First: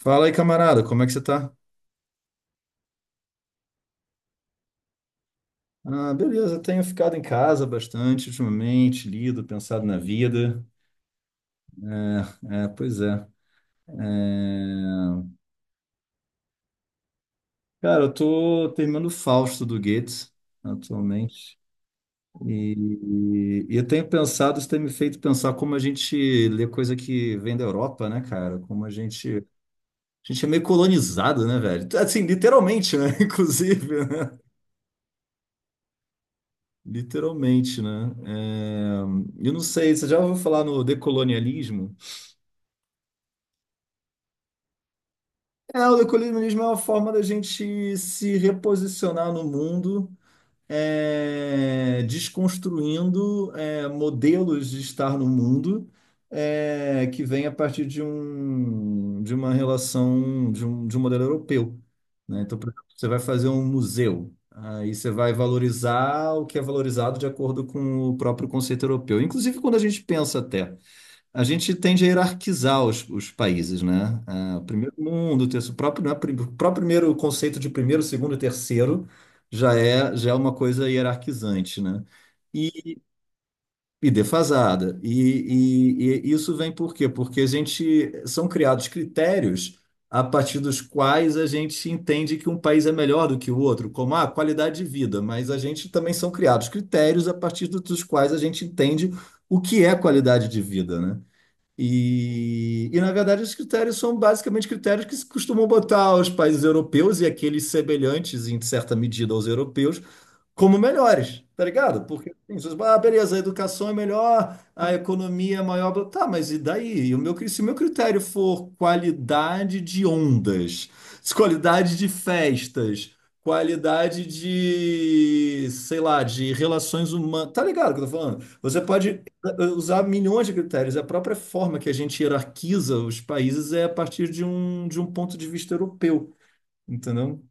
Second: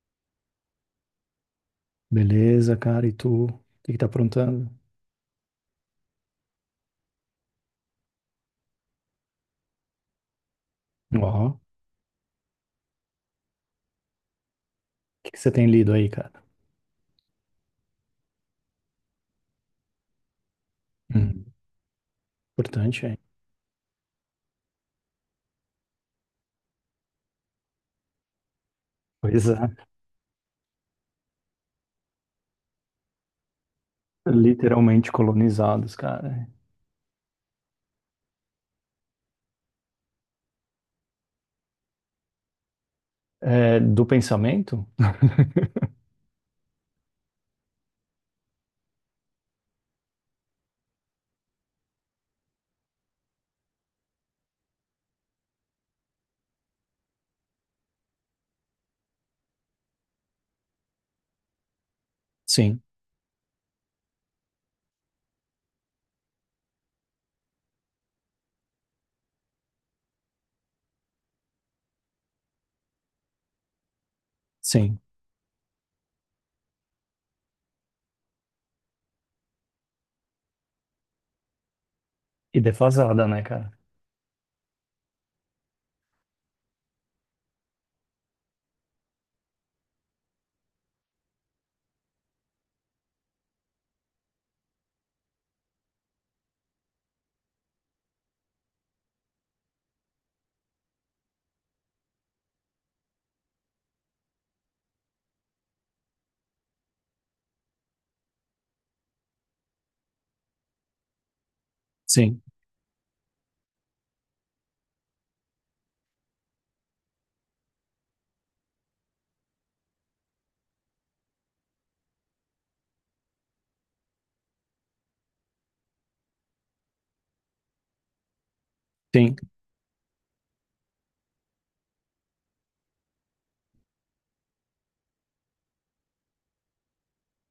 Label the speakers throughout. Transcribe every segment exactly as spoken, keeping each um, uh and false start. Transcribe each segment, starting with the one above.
Speaker 1: Fala aí, camarada, como é que você tá?
Speaker 2: Beleza, cara. E tu? O que que tá aprontando?
Speaker 1: Ah, beleza, tenho ficado em casa bastante ultimamente, lido, pensado na vida.
Speaker 2: Ó, o
Speaker 1: É, pois é.
Speaker 2: que que
Speaker 1: É,
Speaker 2: você tem lido aí, cara?
Speaker 1: Cara, eu tô terminando o Fausto do Goethe
Speaker 2: Hum.
Speaker 1: atualmente.
Speaker 2: Importante, hein?
Speaker 1: E, e eu tenho pensado, isso tem me feito pensar como a gente lê coisa que vem da Europa, né, cara? Como a gente, a
Speaker 2: Pois é.
Speaker 1: gente é meio colonizado, né, velho? Assim, literalmente, né? Inclusive, né?
Speaker 2: Literalmente colonizados, cara.
Speaker 1: Literalmente, né? É, Eu não sei, você já ouviu falar no decolonialismo?
Speaker 2: É, do pensamento?
Speaker 1: É, o equilibrianismo é uma forma da gente se reposicionar no mundo, é, desconstruindo, é, modelos de estar no mundo, é, que vem a partir de um, de uma relação, de um, de um modelo europeu, né? Então, por
Speaker 2: Sim,
Speaker 1: exemplo, você vai fazer um museu, aí você vai valorizar o que é valorizado de acordo com o próprio conceito europeu. Inclusive, quando a gente pensa até. A gente tende a hierarquizar os, os países, né? Ah, o primeiro
Speaker 2: sim.
Speaker 1: mundo, o terceiro, o próprio, né, prim- o próprio primeiro conceito de primeiro, segundo e terceiro já é, já é uma coisa hierarquizante, né?
Speaker 2: E
Speaker 1: E,
Speaker 2: defasada, né, cara?
Speaker 1: e defasada. E, e- e isso vem por quê? Porque a gente são criados critérios a partir dos quais a gente entende que um país é melhor do que o outro, como a qualidade de vida, mas a gente também são criados critérios a partir do- dos quais a gente entende o que é qualidade de vida, né? E, e, na verdade, os critérios são basicamente critérios que se costumam botar aos países europeus e aqueles semelhantes, em certa medida, aos europeus, como melhores, tá ligado? Porque
Speaker 2: Sim,
Speaker 1: assim, vocês, falam, ah, beleza, a educação é melhor, a economia é maior, blá- tá, mas e daí? E o meu, cri- se o meu critério for qualidade de ondas, se qualidade de festas, qualidade de, sei lá, de relações humanas, tá ligado o que eu tô falando? Você pode
Speaker 2: sim.
Speaker 1: eh, usar milhões de critérios, a própria forma que a gente hierarquiza os países é a partir de um, de um ponto de vista europeu, entendeu? O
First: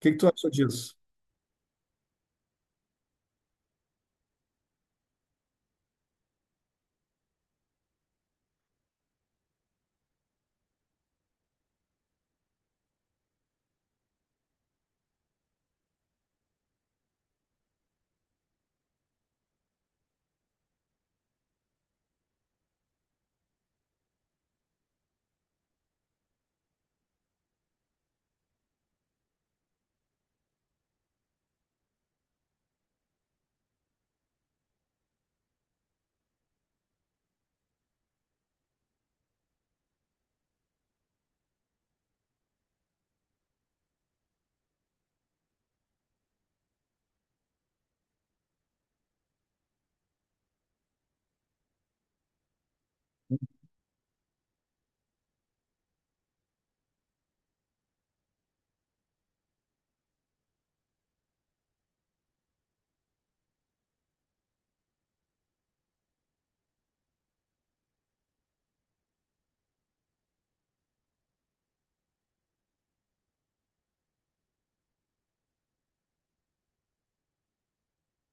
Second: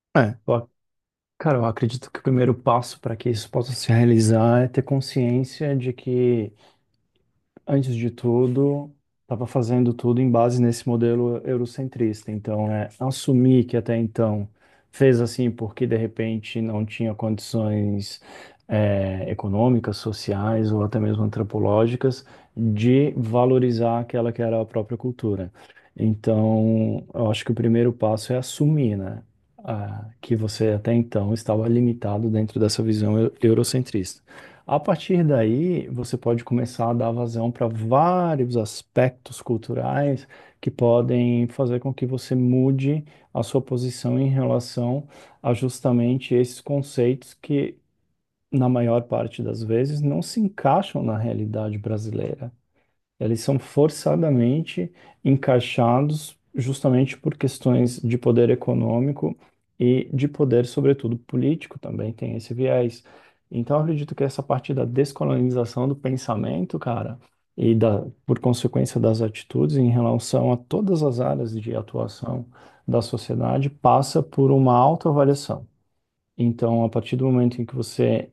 Speaker 1: que que tu
Speaker 2: É,
Speaker 1: achou
Speaker 2: eu- ac-
Speaker 1: disso?
Speaker 2: Cara, eu acredito que o primeiro passo para que isso possa se realizar é ter consciência de que, antes de tudo, estava fazendo tudo em base nesse modelo eurocentrista. Então, é assumir que até então fez assim porque de repente não tinha condições é, econômicas, sociais ou até mesmo antropológicas de valorizar aquela que era a própria cultura. Então, eu acho que o primeiro passo é assumir, né? Ah, que você até então estava limitado dentro dessa visão eu- eurocentrista. A partir daí, você pode começar a dar vazão para vários aspectos culturais que podem fazer com que você mude a sua posição em relação a justamente esses conceitos que, na maior parte das vezes, não se encaixam na realidade brasileira. Eles são forçadamente encaixados justamente por questões de poder econômico e de poder, sobretudo, político, também tem esse viés. Então, eu acredito que essa parte da descolonização do pensamento, cara, e da, por consequência das atitudes em relação a todas as áreas de atuação da sociedade, passa por uma autoavaliação. Então, a partir do momento em que você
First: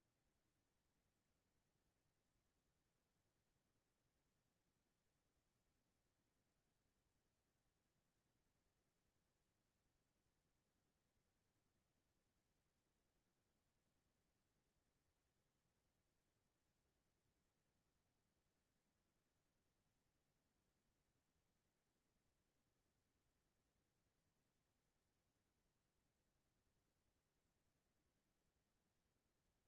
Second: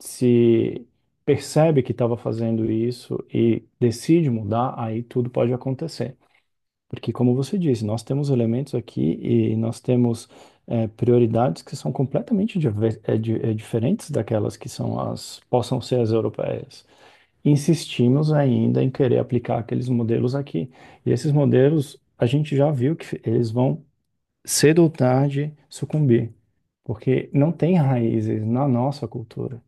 Speaker 2: se percebe que estava fazendo isso e decide mudar, aí tudo pode acontecer. Porque, como você disse, nós temos elementos aqui e nós temos eh, prioridades que são completamente diver- eh, di- eh, diferentes daquelas que são as, possam ser as europeias. Insistimos ainda em querer aplicar aqueles modelos aqui. E esses modelos, a gente já viu que eles vão cedo ou tarde sucumbir, porque não tem raízes na nossa cultura.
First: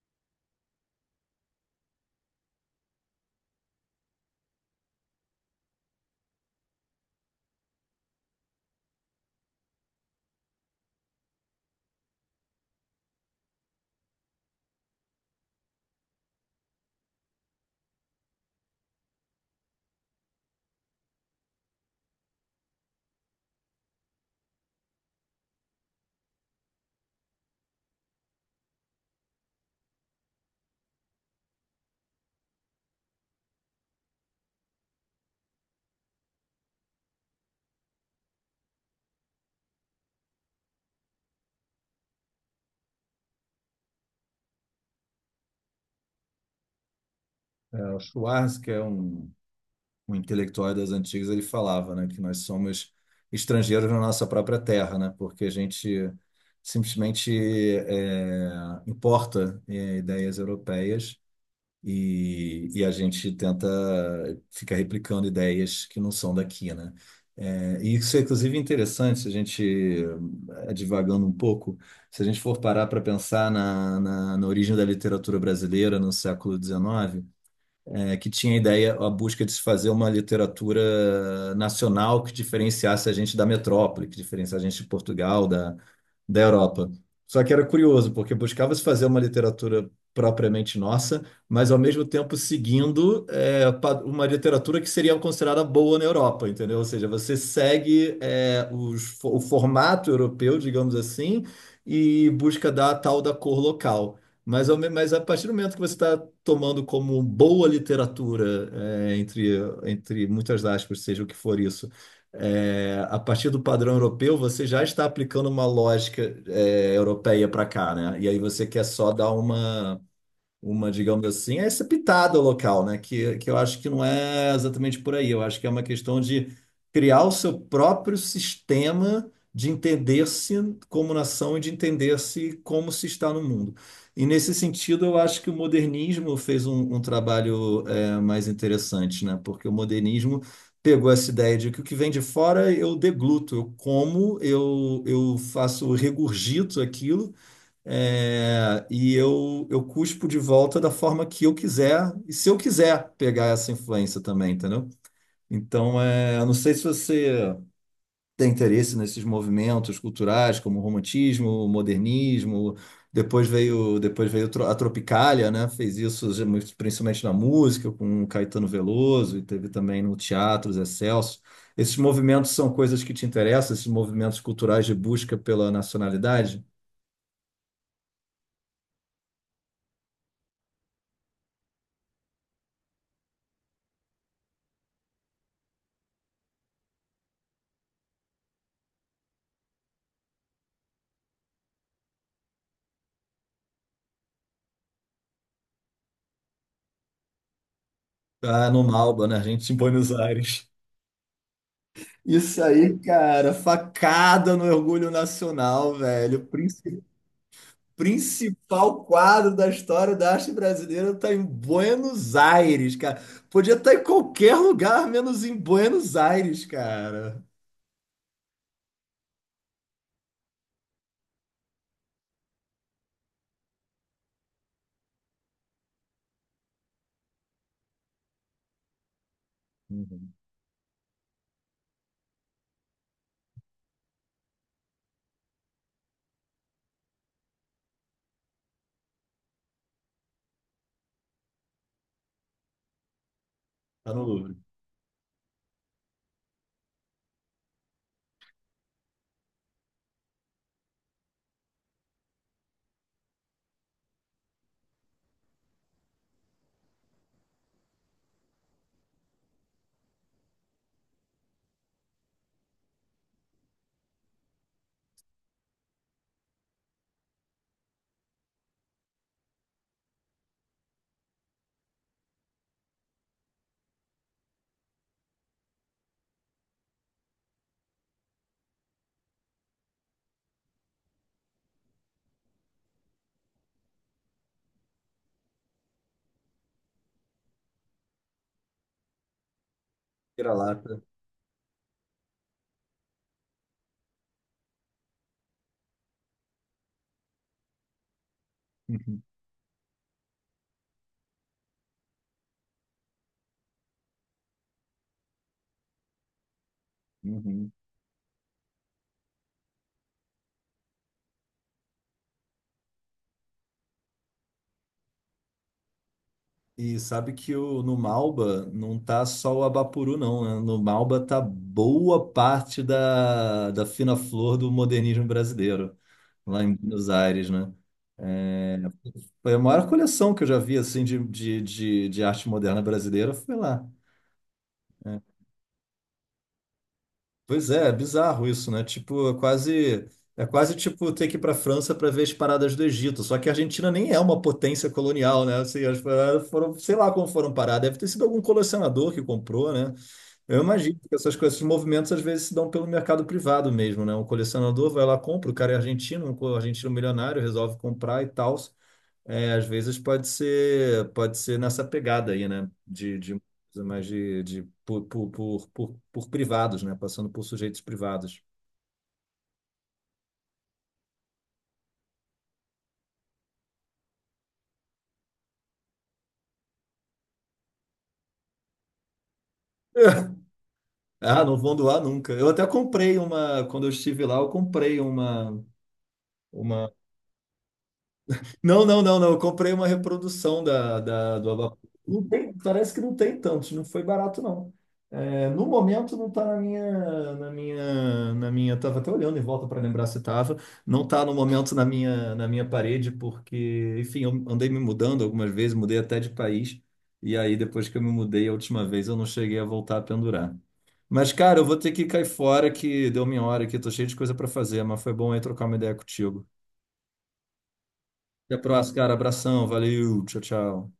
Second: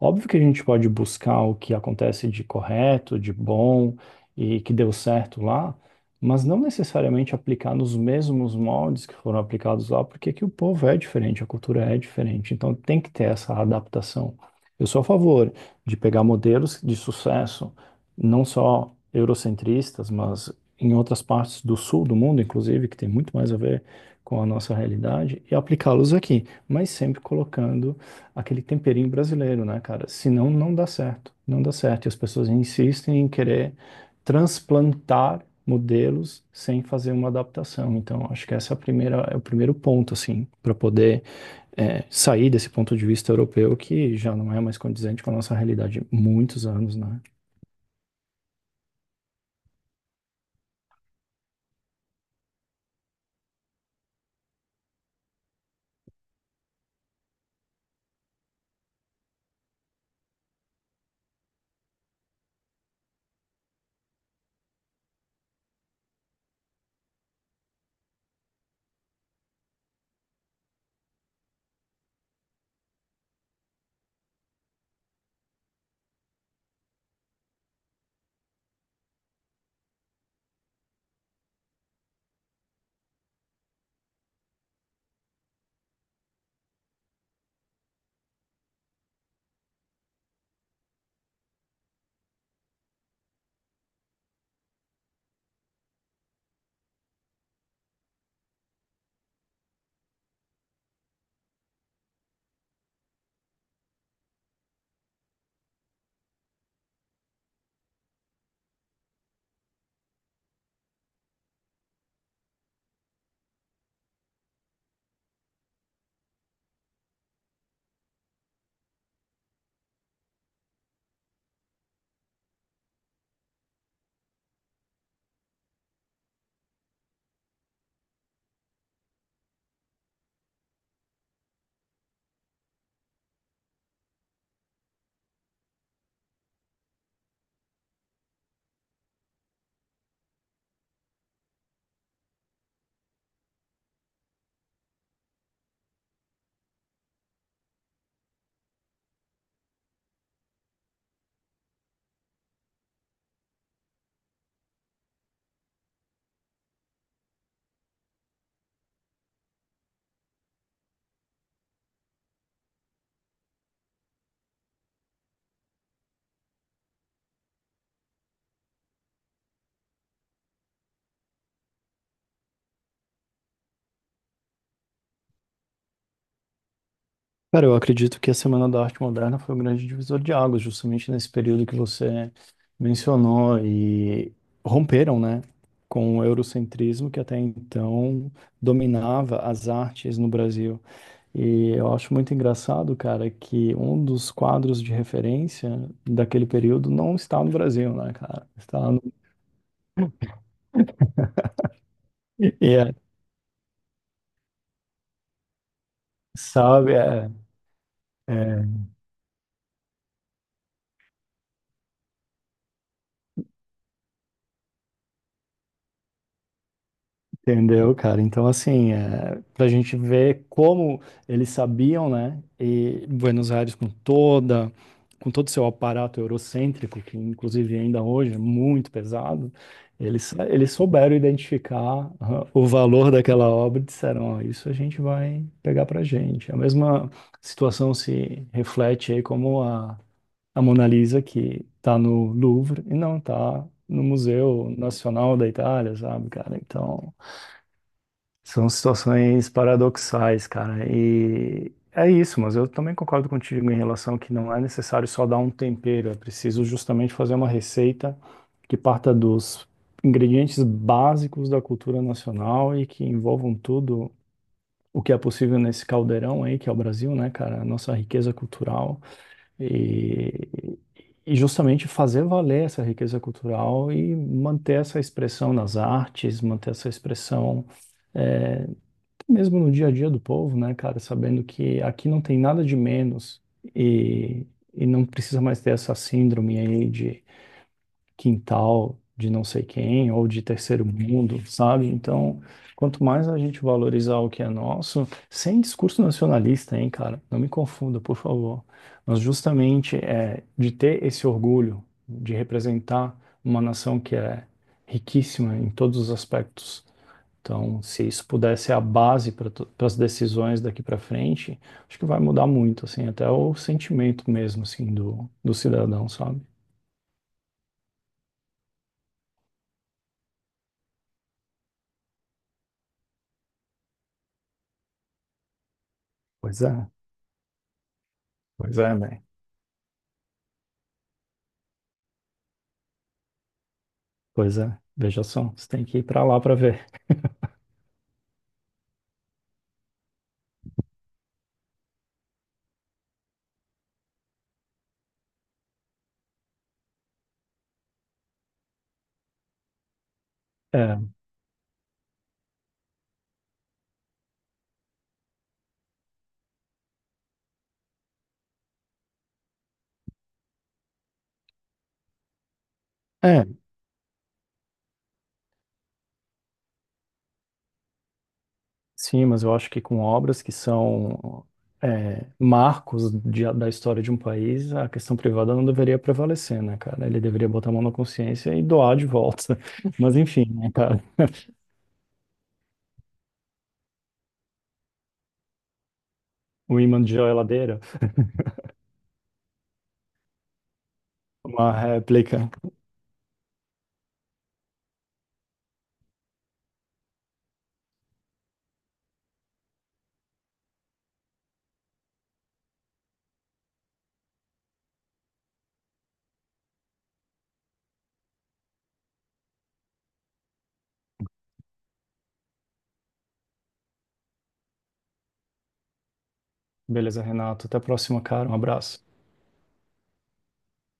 Speaker 2: Óbvio que a gente pode buscar o que acontece de correto, de bom e que deu certo lá, mas não necessariamente aplicar nos mesmos moldes que foram aplicados lá, porque aqui o povo é diferente, a cultura é diferente, então tem que ter essa adaptação. Eu sou a favor de pegar modelos de sucesso, não só eurocentristas, mas em outras partes do sul do mundo, inclusive, que tem muito mais a ver com a nossa realidade e aplicá-los aqui, mas sempre colocando aquele temperinho brasileiro, né, cara? Senão não dá certo, não dá certo. E as pessoas insistem em querer transplantar modelos sem fazer uma adaptação. Então, acho que essa é a primeira, é o primeiro ponto, assim, para poder é, sair desse ponto de vista europeu que já não é mais condizente com a nossa realidade há muitos anos, né?
Speaker 1: É, o Schwarz, que é um um intelectual das antigas, ele falava, né, que nós somos estrangeiros na nossa própria terra, né, porque a gente simplesmente é, importa é, ideias europeias e, e a gente tenta ficar replicando ideias que não são daqui, né. É, e isso é inclusive é interessante, se a gente, eh, divagando um pouco, se a gente for parar para pensar na, na, na origem da literatura brasileira no século dezenove, é, que tinha a ideia, a busca de se fazer uma literatura nacional que diferenciasse a gente da metrópole, que diferenciasse a gente de Portugal, da, da Europa. Só que era curioso, porque buscava-se fazer uma literatura propriamente nossa, mas ao mesmo tempo seguindo é, pa- uma literatura que seria considerada boa na Europa, entendeu? Ou seja, você segue é, os fo- o formato europeu, digamos assim, e busca dar a tal da cor local. Mas, ao me- mas a partir do momento que você está tomando como boa literatura, é, entre, entre muitas aspas, seja o que for isso, é, a partir do padrão europeu, você já está aplicando uma lógica, é, europeia para cá, né? E aí você quer só dar uma, uma, digamos assim, é essa pitada local, né? Que, que eu acho que não é exatamente por aí. Eu acho que é uma questão de criar o seu próprio sistema de entender-se como nação e de entender-se como se está no mundo. E nesse sentido, eu acho que o modernismo fez um, um trabalho é, mais interessante, né? Porque o modernismo pegou essa ideia de que o que vem de fora eu degluto, eu como, eu, eu faço, eu regurgito aquilo é, e eu, eu cuspo de volta da forma que eu quiser, e se eu quiser pegar essa influência também, entendeu? Então, é, eu não sei se você tem interesse nesses movimentos culturais, como o romantismo, o modernismo, depois veio, depois veio tro- a Tropicália, né? Fez isso principalmente na música, com o Caetano Veloso, e teve também no teatro, Zé Celso. Esses movimentos são coisas que te interessam, esses movimentos culturais de busca pela nacionalidade?
Speaker 2: Cara, eu acredito que a Semana da Arte Moderna foi um grande divisor de águas, justamente nesse período que você mencionou e romperam, né, com o eurocentrismo que até então dominava as artes no Brasil. E eu acho muito engraçado, cara, que um dos quadros de referência daquele período não está no Brasil, né, cara?
Speaker 1: Ah, no
Speaker 2: Está no...
Speaker 1: Malba, na Argentina, em Buenos Aires. Isso
Speaker 2: E é,
Speaker 1: aí, cara, facada no orgulho nacional, velho.
Speaker 2: sabe,
Speaker 1: Princi-
Speaker 2: é, é
Speaker 1: Principal quadro da história da arte brasileira tá em Buenos Aires, cara. Podia estar em qualquer lugar, menos em Buenos Aires, cara.
Speaker 2: Entendeu, cara? Então, assim, é, para a gente ver como eles sabiam, né? E Buenos Aires com toda, com todo o seu aparato eurocêntrico, que inclusive ainda hoje é muito pesado, eles,
Speaker 1: Uhum.
Speaker 2: sa- eles souberam identificar, ah, o valor daquela obra e disseram: ó, isso a gente vai pegar pra gente. A mesma situação se reflete aí como a, a Mona Lisa, que tá no Louvre e não tá no
Speaker 1: Tá no Louvre.
Speaker 2: Museu Nacional da Itália, sabe, cara? Então... São situações paradoxais, cara. E é isso, mas eu também concordo contigo em relação que não é necessário só dar um tempero, é preciso justamente fazer uma receita que parta dos ingredientes básicos da cultura nacional e que envolvam tudo o que é possível nesse caldeirão aí, que é o Brasil, né, cara? A nossa riqueza cultural. E, e justamente fazer valer essa riqueza cultural e manter essa expressão nas artes, manter essa expressão. eh, Mesmo no dia a dia do povo, né, cara, sabendo que aqui não tem nada de menos e, e não precisa mais ter essa síndrome aí de quintal, de não sei quem, ou de terceiro
Speaker 1: Vira-lata.
Speaker 2: mundo, sabe? Então, quanto mais a gente valorizar o que é nosso, sem discurso nacionalista, hein, cara, não me confunda, por favor, mas
Speaker 1: Uhum.
Speaker 2: justamente é de ter esse orgulho de representar uma nação que é riquíssima em todos os aspectos.
Speaker 1: Uhum.
Speaker 2: Então, se isso puder ser a base para as decisões daqui para frente, acho que vai mudar muito, assim, até o sentimento mesmo, assim, do, do cidadão, sabe?
Speaker 1: E sabe que o, no Malba não tá só o Abapuru, não, né? No Malba tá boa parte da, da fina flor do modernismo brasileiro,
Speaker 2: Pois
Speaker 1: lá em
Speaker 2: é,
Speaker 1: Buenos Aires, né? É,
Speaker 2: pois é, bem.
Speaker 1: foi a maior coleção que eu já vi, assim, de, de, de, de arte moderna brasileira, foi lá.
Speaker 2: Pois é, veja só, você tem que ir para lá para ver.
Speaker 1: Pois é, é bizarro isso, né? Tipo, é quase, é quase tipo ter que ir pra França para ver as paradas do Egito, só que a Argentina nem é uma potência colonial, né? Assim, as paradas foram, sei lá como foram parar, deve ter sido algum colecionador que comprou, né? Eu
Speaker 2: É,
Speaker 1: imagino que essas coisas, esses movimentos às vezes se dão pelo mercado privado mesmo, né? Um colecionador vai lá, compra, o cara é argentino, um co- argentino milionário, resolve comprar e tal. É, às vezes pode ser, pode ser nessa pegada aí, né? De, de
Speaker 2: é,
Speaker 1: coisa mais de, de por, por, por, por, por privados, né? Passando por sujeitos privados.
Speaker 2: sim, mas eu acho que com obras que são é, marcos de- da história de um país, a questão privada não deveria prevalecer, né, cara? Ele deveria botar a mão na consciência e doar de volta. Mas enfim, né, cara?
Speaker 1: Ah, não vão doar nunca. Eu até comprei uma, quando eu estive lá, eu comprei uma
Speaker 2: O
Speaker 1: uma,
Speaker 2: imã de geladeira,
Speaker 1: Não, não, não, não. Eu comprei uma reprodução da, da, do
Speaker 2: uma
Speaker 1: Abapoxi. Não
Speaker 2: réplica.
Speaker 1: tem, parece que não tem tantos, não foi barato, não. É, no momento não tá na minha, na minha, na minha. Tava até olhando em volta para lembrar se tava. Não tá no momento na minha, na minha parede, porque, enfim, eu andei me mudando algumas vezes, mudei até de país. E aí, depois que eu me mudei a última vez, eu não cheguei a voltar a pendurar. Mas, cara, eu vou ter que cair fora que deu minha hora aqui, tô cheio de coisa para fazer, mas foi bom aí trocar uma ideia contigo.
Speaker 2: Beleza, Renato. Até a próxima, cara.
Speaker 1: Até
Speaker 2: Um
Speaker 1: a próxima,
Speaker 2: abraço.
Speaker 1: cara. Abração, valeu, tchau, tchau.